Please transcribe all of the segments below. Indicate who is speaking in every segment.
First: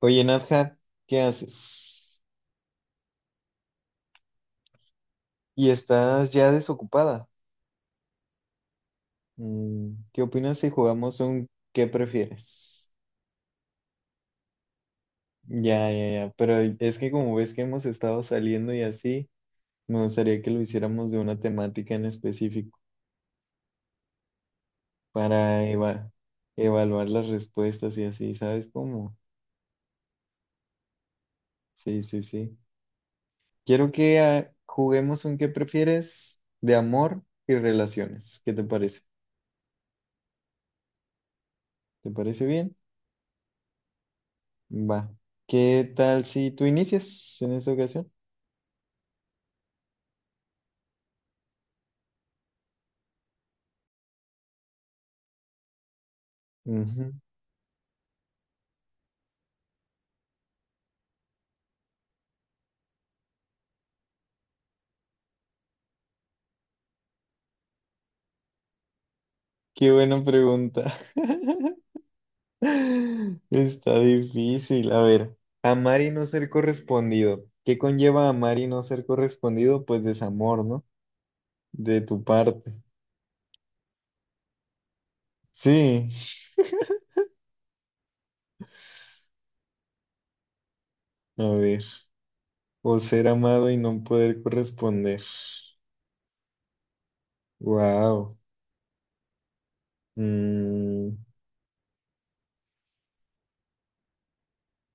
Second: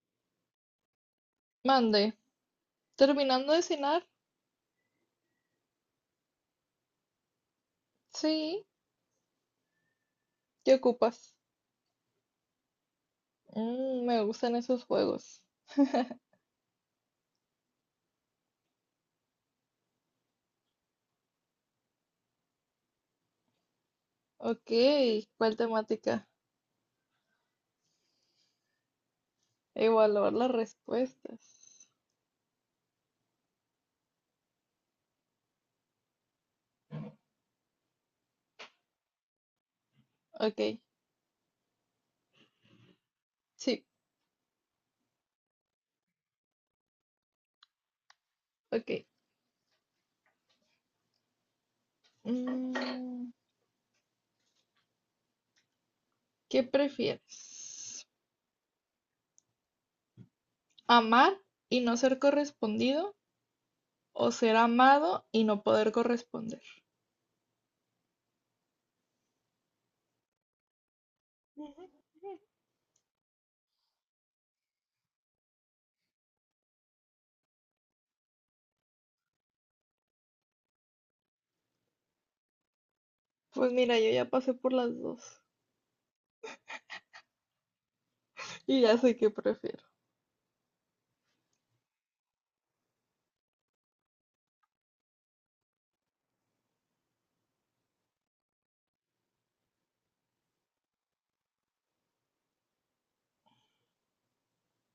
Speaker 1: Oye, Nadja, ¿qué
Speaker 2: Mande,
Speaker 1: haces?
Speaker 2: terminando de cenar,
Speaker 1: ¿Y estás ya desocupada?
Speaker 2: sí,
Speaker 1: ¿Qué opinas si
Speaker 2: ¿qué
Speaker 1: jugamos
Speaker 2: ocupas?
Speaker 1: un qué prefieres?
Speaker 2: Mm, me gustan esos juegos.
Speaker 1: Ya, ya, ya, pero es que como ves que hemos estado saliendo y así, me gustaría que lo hiciéramos de una temática en específico
Speaker 2: Ok, ¿cuál
Speaker 1: para eva-
Speaker 2: temática?
Speaker 1: evaluar las respuestas y así, ¿sabes cómo?
Speaker 2: Evaluar las respuestas.
Speaker 1: Sí, sí, sí. Quiero que juguemos un qué prefieres de amor y relaciones. ¿Qué te parece?
Speaker 2: Ok,
Speaker 1: ¿Te parece bien?
Speaker 2: sí,
Speaker 1: Va. ¿Qué tal si tú inicias en esta ocasión?
Speaker 2: ok. Mm, ¿Qué
Speaker 1: Ujú.
Speaker 2: prefieres? ¿Amar y no ser correspondido o ser amado y no poder corresponder?
Speaker 1: Qué buena pregunta.
Speaker 2: Ujú.
Speaker 1: Está difícil. A ver, amar y no ser correspondido. ¿Qué conlleva amar y no ser correspondido? Pues desamor, ¿no? De tu parte.
Speaker 2: Pues mira, yo ya pasé por las dos
Speaker 1: Sí.
Speaker 2: y ya sé qué prefiero.
Speaker 1: A ver. O ser amado y no poder corresponder. Wow.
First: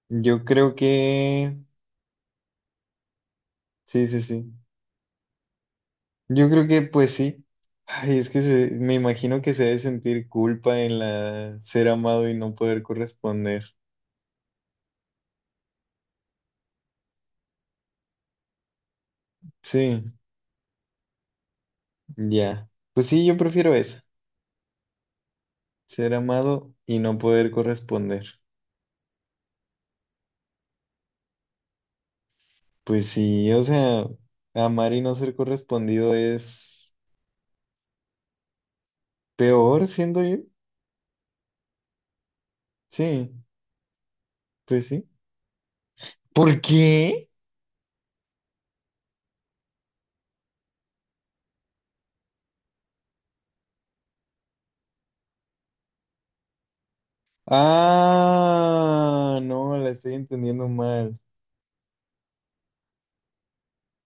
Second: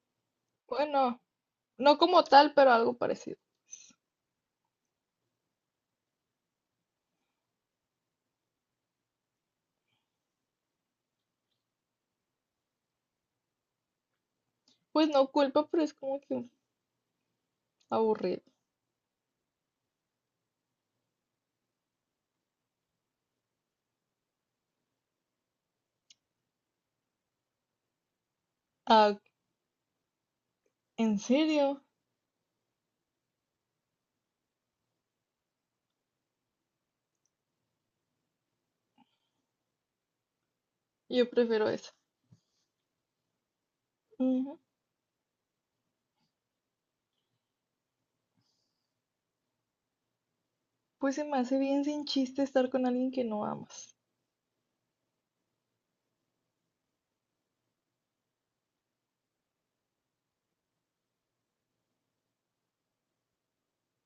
Speaker 1: Yo creo
Speaker 2: Bueno,
Speaker 1: que...
Speaker 2: no como tal, pero algo parecido.
Speaker 1: Sí, sí, sí. Yo creo que pues sí. Ay, me imagino que se debe sentir culpa en la ser amado y no poder corresponder.
Speaker 2: Pues no culpa, pero es como que aburrido.
Speaker 1: Sí, ya. Pues sí, yo prefiero esa, ser amado y no poder corresponder.
Speaker 2: Ah, ¿en serio?
Speaker 1: Pues sí, o sea, amar y no ser correspondido es peor, siendo yo.
Speaker 2: Yo prefiero eso.
Speaker 1: Sí,
Speaker 2: Ujú.
Speaker 1: pues sí. ¿Por qué?
Speaker 2: Pues se me hace bien sin chiste estar con alguien que no amas.
Speaker 1: Ah, no, la estoy entendiendo mal.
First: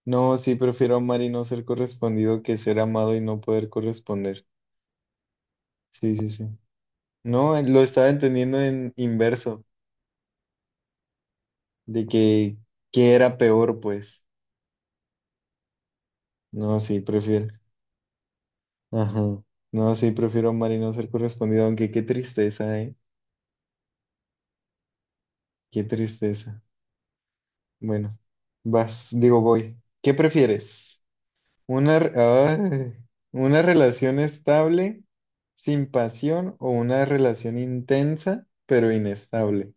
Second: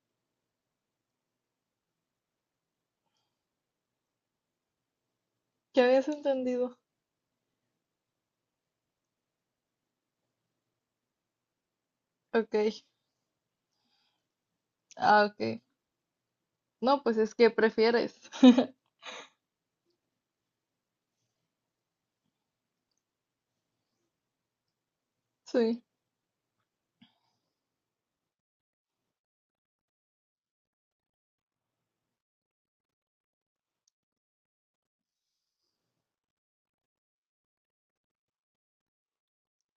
Speaker 1: No, sí, prefiero amar y no ser correspondido que ser amado y no poder corresponder.
Speaker 2: ¿Qué habías
Speaker 1: Sí, sí, sí.
Speaker 2: entendido?
Speaker 1: No, lo estaba entendiendo en inverso, de
Speaker 2: Ok.
Speaker 1: que era peor, pues.
Speaker 2: Ah, ok.
Speaker 1: No, sí,
Speaker 2: No, pues es
Speaker 1: prefiero.
Speaker 2: que prefieres.
Speaker 1: Ajá. No, sí, prefiero amar y no ser correspondido, aunque qué tristeza, ¿eh? Qué
Speaker 2: Sí.
Speaker 1: tristeza. Bueno, vas, digo, voy. ¿Qué prefieres? ¿Una, re- ay, una relación estable sin pasión o una relación intensa pero inestable?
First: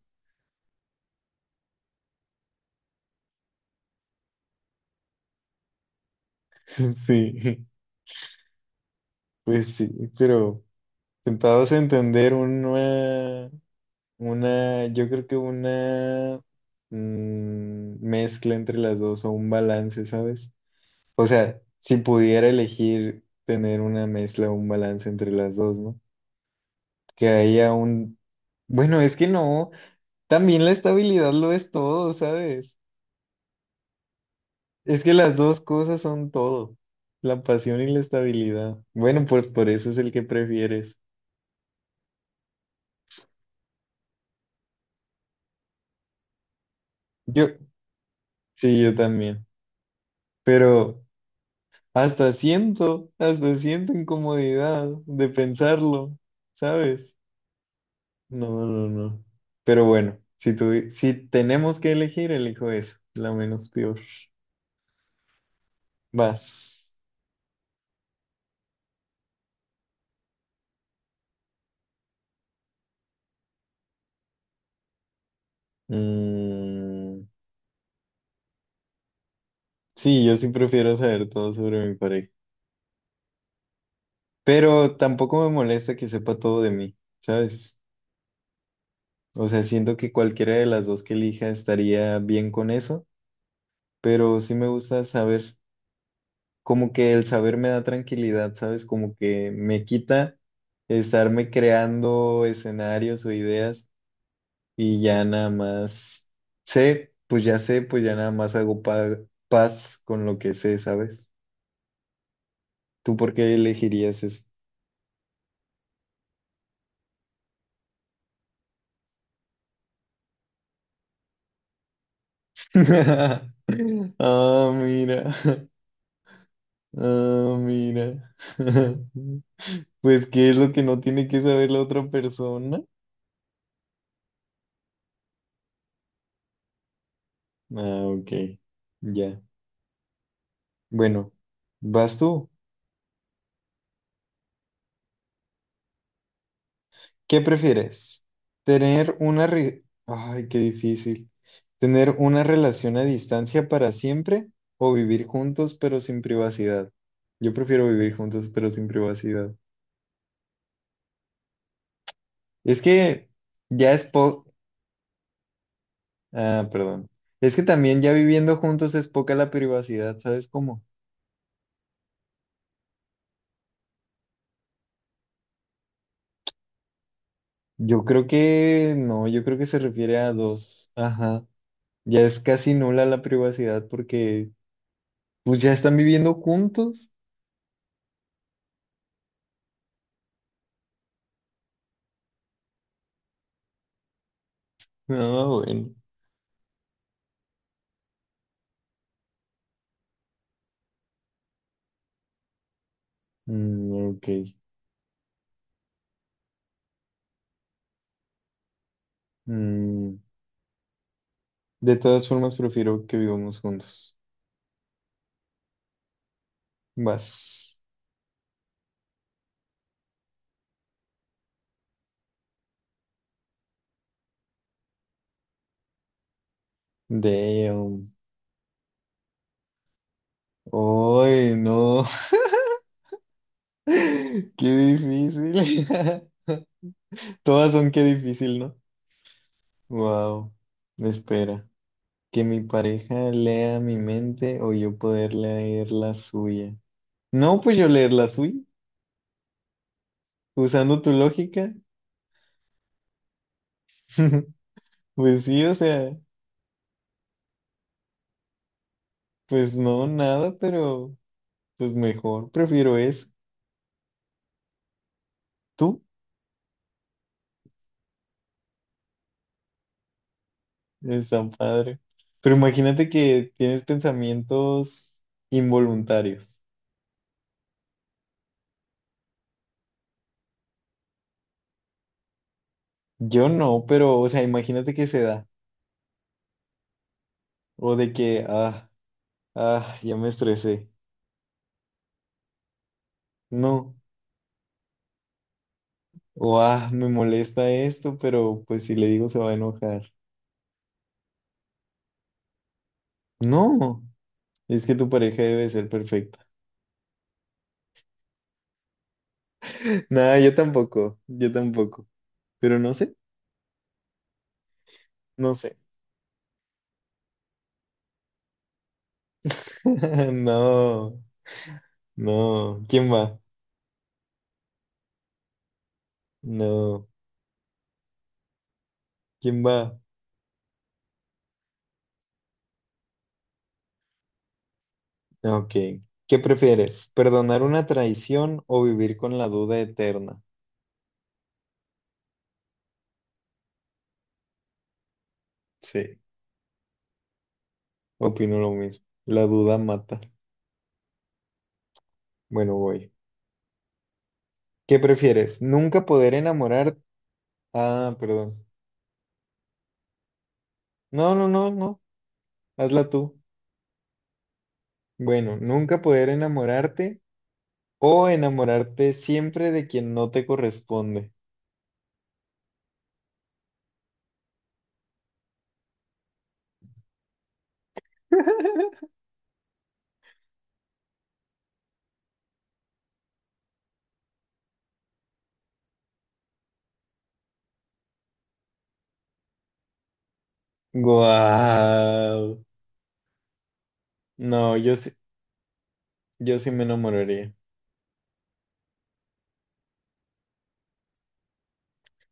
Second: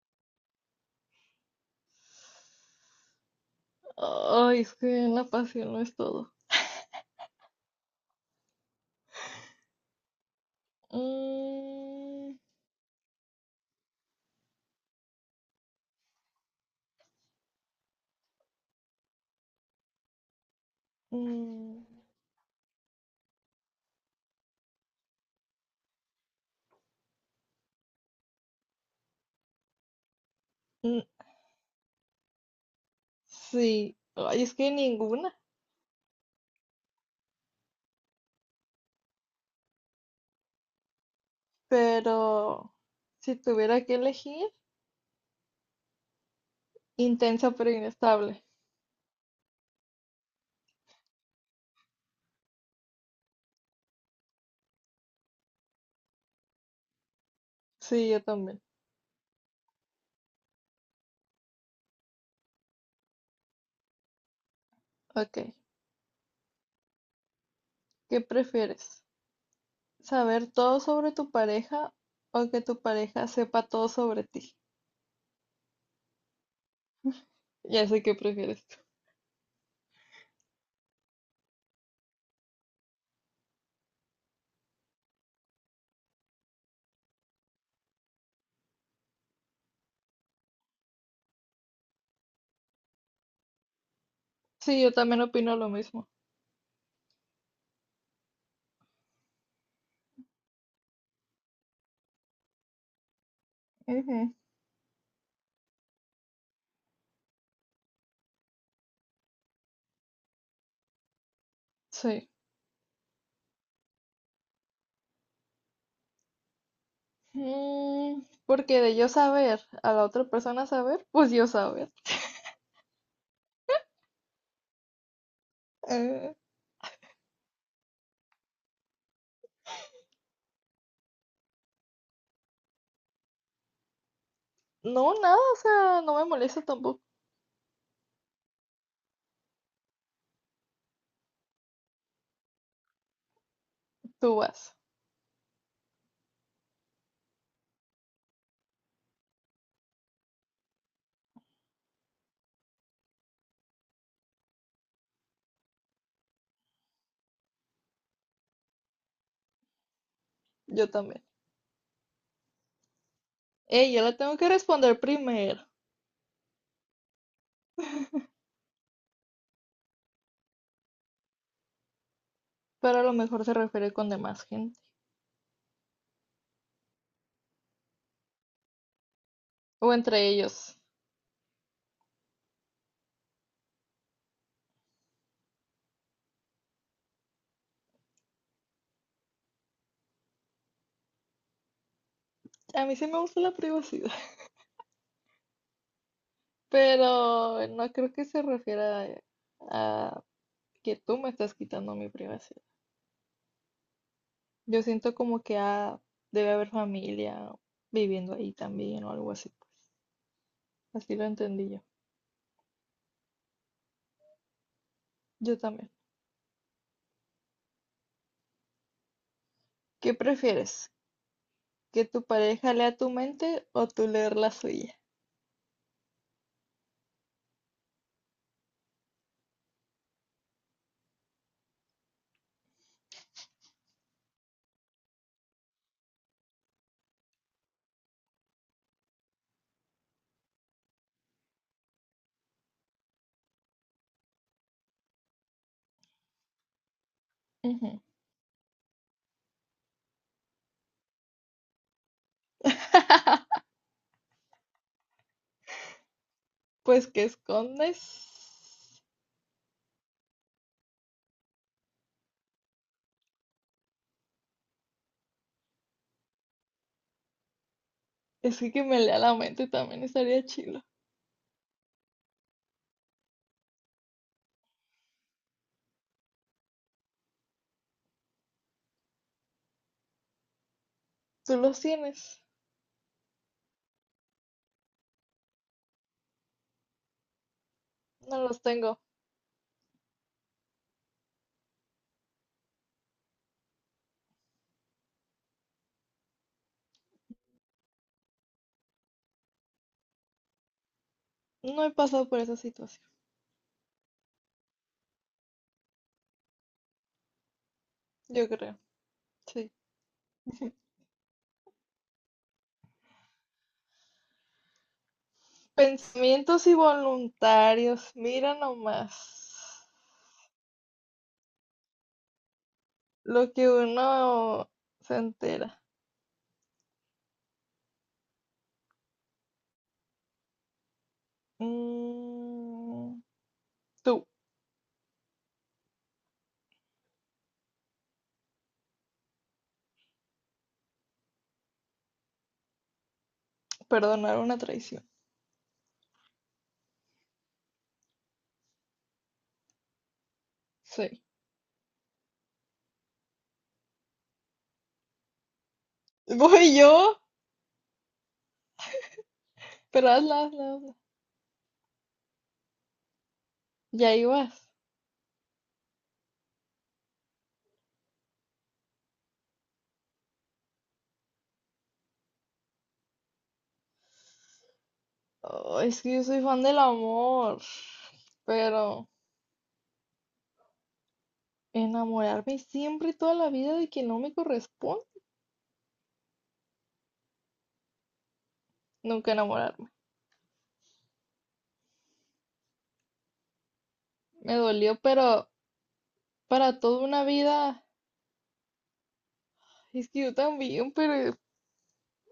Speaker 2: Ay, es que la pasión no es todo.
Speaker 1: Sí, pues sí, pero tentados a
Speaker 2: Mm,
Speaker 1: entender una... Una, yo creo que una mezcla entre las dos o un balance, ¿sabes? O sea,
Speaker 2: mm,
Speaker 1: si pudiera elegir tener una mezcla o un balance entre las dos, ¿no? Que haya un... Bueno, es que no, también la
Speaker 2: mm,
Speaker 1: estabilidad lo es todo, ¿sabes?
Speaker 2: sí. Ay, es que
Speaker 1: Es que
Speaker 2: ninguna.
Speaker 1: las dos cosas son todo, la pasión y la estabilidad. Bueno, pues por eso es el que prefieres.
Speaker 2: Pero si tuviera que elegir,
Speaker 1: Yo,
Speaker 2: intensa pero inestable.
Speaker 1: sí, yo también. Pero... Hasta siento incomodidad de pensarlo, ¿sabes?
Speaker 2: Sí, yo también.
Speaker 1: No, no, no. Pero bueno, si tenemos que elegir, elijo eso, la menos peor.
Speaker 2: Ok.
Speaker 1: Vas.
Speaker 2: ¿Qué prefieres, saber todo sobre tu pareja o que tu pareja sepa todo sobre ti?
Speaker 1: Mm,
Speaker 2: Ya sé qué prefieres.
Speaker 1: sí, yo sí prefiero saber todo sobre mi pareja. Pero tampoco me molesta que sepa todo de mí, ¿sabes? O sea, siento que cualquiera de las dos que elija estaría bien con eso, pero sí me
Speaker 2: Sí, yo
Speaker 1: gusta
Speaker 2: también
Speaker 1: saber.
Speaker 2: opino lo mismo.
Speaker 1: Como que el saber me da tranquilidad, ¿sabes? Como que me quita estarme creando escenarios o ideas
Speaker 2: Ujú,
Speaker 1: y ya nada más sé, pues ya nada más paz con lo que sé, ¿sabes?
Speaker 2: sí.
Speaker 1: ¿Tú por qué elegirías eso?
Speaker 2: Porque de yo saber a la otra persona saber, pues yo saber.
Speaker 1: Ah, mira.
Speaker 2: Eh,
Speaker 1: Ah, mira. Pues, ¿qué es lo que no tiene que saber la otra persona?
Speaker 2: no, nada, o sea, no me molesta tampoco.
Speaker 1: Ah, ok. Ya. Bueno, ¿vas tú?
Speaker 2: Tú vas,
Speaker 1: ¿Qué prefieres? Ay, qué difícil. ¿Tener una relación a distancia para siempre o vivir juntos pero sin privacidad? Yo prefiero vivir juntos pero sin privacidad.
Speaker 2: yo también.
Speaker 1: Es que ya
Speaker 2: Yo
Speaker 1: es
Speaker 2: la
Speaker 1: po...
Speaker 2: tengo que responder primero,
Speaker 1: Ah, perdón. Es que también ya viviendo juntos es poca la privacidad, ¿sabes cómo?
Speaker 2: pero a lo mejor se refiere con demás gente
Speaker 1: Yo creo que no, yo creo que se
Speaker 2: o
Speaker 1: refiere
Speaker 2: entre
Speaker 1: a
Speaker 2: ellos.
Speaker 1: dos. Ajá. Ya es casi nula la privacidad porque pues ya están viviendo juntos.
Speaker 2: A mí sí me gusta la privacidad.
Speaker 1: No, bueno.
Speaker 2: Pero no creo que se refiera a que tú me estás quitando mi privacidad.
Speaker 1: Mm, ok.
Speaker 2: Yo siento como que ah, debe haber familia viviendo ahí también o algo así. Pues.
Speaker 1: Mm,
Speaker 2: Así lo entendí yo.
Speaker 1: de todas formas, prefiero que vivamos juntos.
Speaker 2: Yo también.
Speaker 1: Vas.
Speaker 2: ¿Qué prefieres? ¿Que tu pareja lea tu mente o tú leer la suya?
Speaker 1: Damn. Ay, no. Qué difícil. Todas son qué difícil, ¿no? Wow. Espera. Que mi pareja lea mi mente o yo poder leer la suya. No, pues yo
Speaker 2: Ujú.
Speaker 1: leer la suya. Usando tu lógica. Pues sí, o sea,
Speaker 2: Pues que escondes.
Speaker 1: pues no, nada, pero pues mejor. Prefiero eso. ¿Tú?
Speaker 2: Es que me lea la mente también estaría chido.
Speaker 1: Es tan padre. Pero imagínate que tienes pensamientos involuntarios.
Speaker 2: ¿Tú los tienes?
Speaker 1: Yo no, pero, o sea, imagínate que se da. O de
Speaker 2: No
Speaker 1: que,
Speaker 2: los
Speaker 1: ah,
Speaker 2: tengo.
Speaker 1: ah, ya me estresé. No. O, me molesta esto, pero pues si le digo se va a enojar.
Speaker 2: No he pasado por esa situación.
Speaker 1: No. Es que tu pareja debe ser perfecta.
Speaker 2: Yo creo. Sí.
Speaker 1: Nada, yo tampoco. Yo tampoco. Pero no sé. No sé.
Speaker 2: Pensamientos involuntarios, mira nomás
Speaker 1: No. No. ¿Quién va?
Speaker 2: lo que uno se entera.
Speaker 1: No. ¿Quién va?
Speaker 2: Mm, tú,
Speaker 1: Ok. ¿Qué prefieres? ¿Perdonar una traición o vivir con la duda eterna?
Speaker 2: perdonar una traición.
Speaker 1: Sí, opino lo mismo. La duda mata.
Speaker 2: Sí.
Speaker 1: Bueno, voy. ¿Qué prefieres? ¿Nunca poder
Speaker 2: Voy
Speaker 1: enamorar...
Speaker 2: yo,
Speaker 1: Ah, perdón.
Speaker 2: pero hazla, hazla, hazla.
Speaker 1: No, no, no, no. Hazla tú.
Speaker 2: Ya ibas.
Speaker 1: Bueno, ¿nunca poder enamorarte o enamorarte siempre de quien no te corresponde?
Speaker 2: Oh, es que yo soy fan del amor, pero enamorarme siempre y toda la vida de quien no me corresponde, nunca enamorarme.
Speaker 1: Guau.
Speaker 2: Me
Speaker 1: No,
Speaker 2: dolió, pero
Speaker 1: yo sí
Speaker 2: para
Speaker 1: me
Speaker 2: toda una
Speaker 1: enamoraría.
Speaker 2: vida, es que yo también, pero es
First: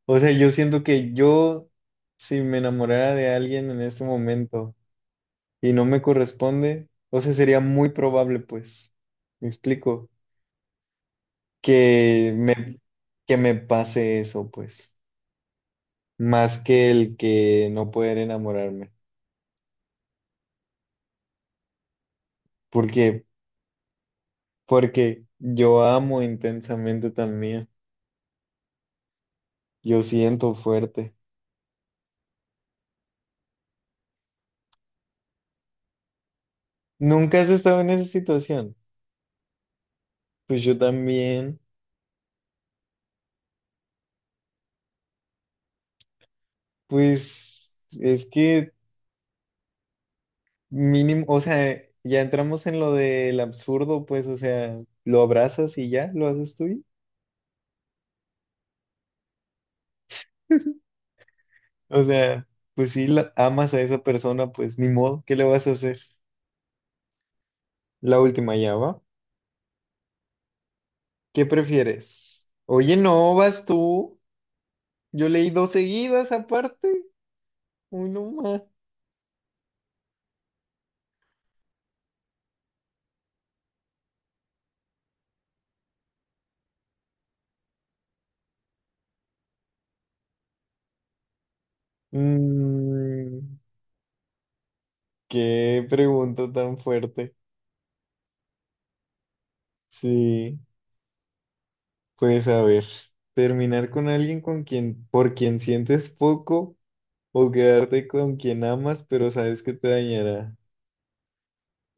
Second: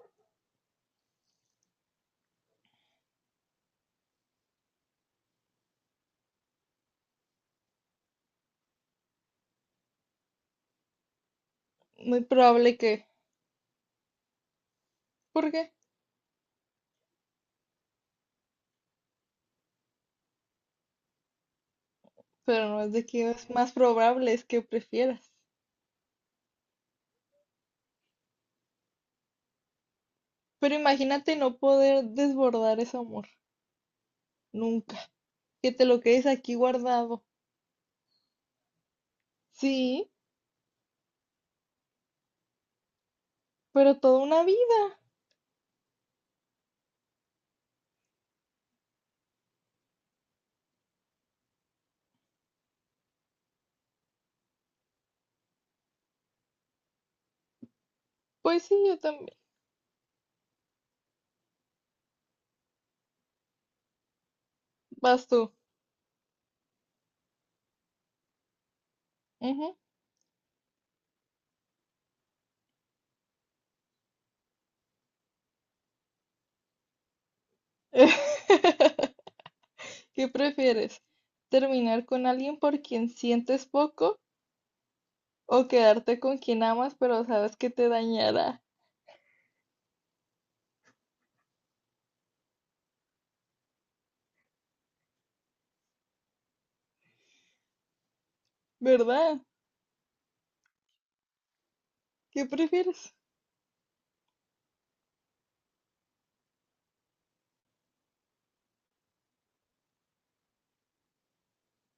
Speaker 1: O sea, yo siento que yo, si me enamorara de alguien en este momento, y no me corresponde, o sea, sería muy probable, pues, me explico,
Speaker 2: muy
Speaker 1: que
Speaker 2: probable
Speaker 1: me,
Speaker 2: que
Speaker 1: que me pase eso, pues,
Speaker 2: ¿por qué?
Speaker 1: más que el que no poder enamorarme.
Speaker 2: Pero no es de
Speaker 1: porque
Speaker 2: que es más probable, es que
Speaker 1: Porque
Speaker 2: prefieras.
Speaker 1: yo amo intensamente también, yo siento
Speaker 2: Pero
Speaker 1: fuerte.
Speaker 2: imagínate no poder desbordar ese amor, nunca. Que te lo quedes aquí guardado.
Speaker 1: ¿Nunca has estado en esa situación?
Speaker 2: Sí,
Speaker 1: Pues yo también,
Speaker 2: pero toda una vida.
Speaker 1: pues, es que mínimo, o sea, ya entramos en lo del absurdo, pues, o sea, lo abrazas y ya, lo haces tuyo.
Speaker 2: Pues sí, yo también.
Speaker 1: O sea, pues si la- amas a esa persona, pues ni modo,
Speaker 2: Vas
Speaker 1: ¿qué le
Speaker 2: tú.
Speaker 1: vas a hacer? La última ya va.
Speaker 2: Ujú.
Speaker 1: ¿Qué prefieres? Oye, no, vas tú. Yo leí dos seguidas aparte. Uy, no más.
Speaker 2: ¿Qué prefieres? ¿Terminar con alguien por quien sientes poco o quedarte con quien amas pero sabes que te dañará?
Speaker 1: Mm, qué pregunta tan fuerte.
Speaker 2: ¿Verdad?
Speaker 1: Sí, pues
Speaker 2: ¿Qué
Speaker 1: a ver,
Speaker 2: prefieres?
Speaker 1: terminar con alguien con quien, por quien sientes poco o quedarte con quien amas, pero sabes que te dañará.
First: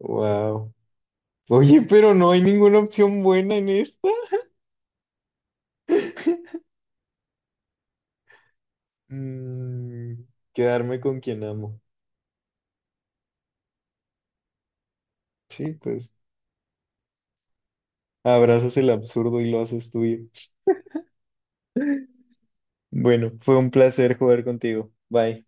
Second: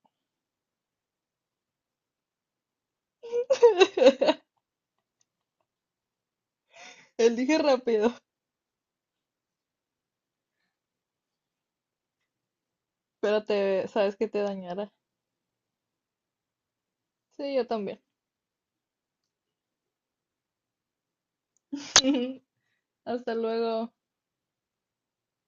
Speaker 1: Wow. Oye, pero no hay ninguna opción buena en esta.
Speaker 2: Elige rápido,
Speaker 1: Mm, quedarme con quien amo.
Speaker 2: pero te sabes que te dañará.
Speaker 1: Sí, pues
Speaker 2: Sí, yo también.
Speaker 1: abrazas el absurdo y lo haces tuyo. Bueno,
Speaker 2: Hasta
Speaker 1: fue un
Speaker 2: luego.
Speaker 1: placer jugar contigo. Bye.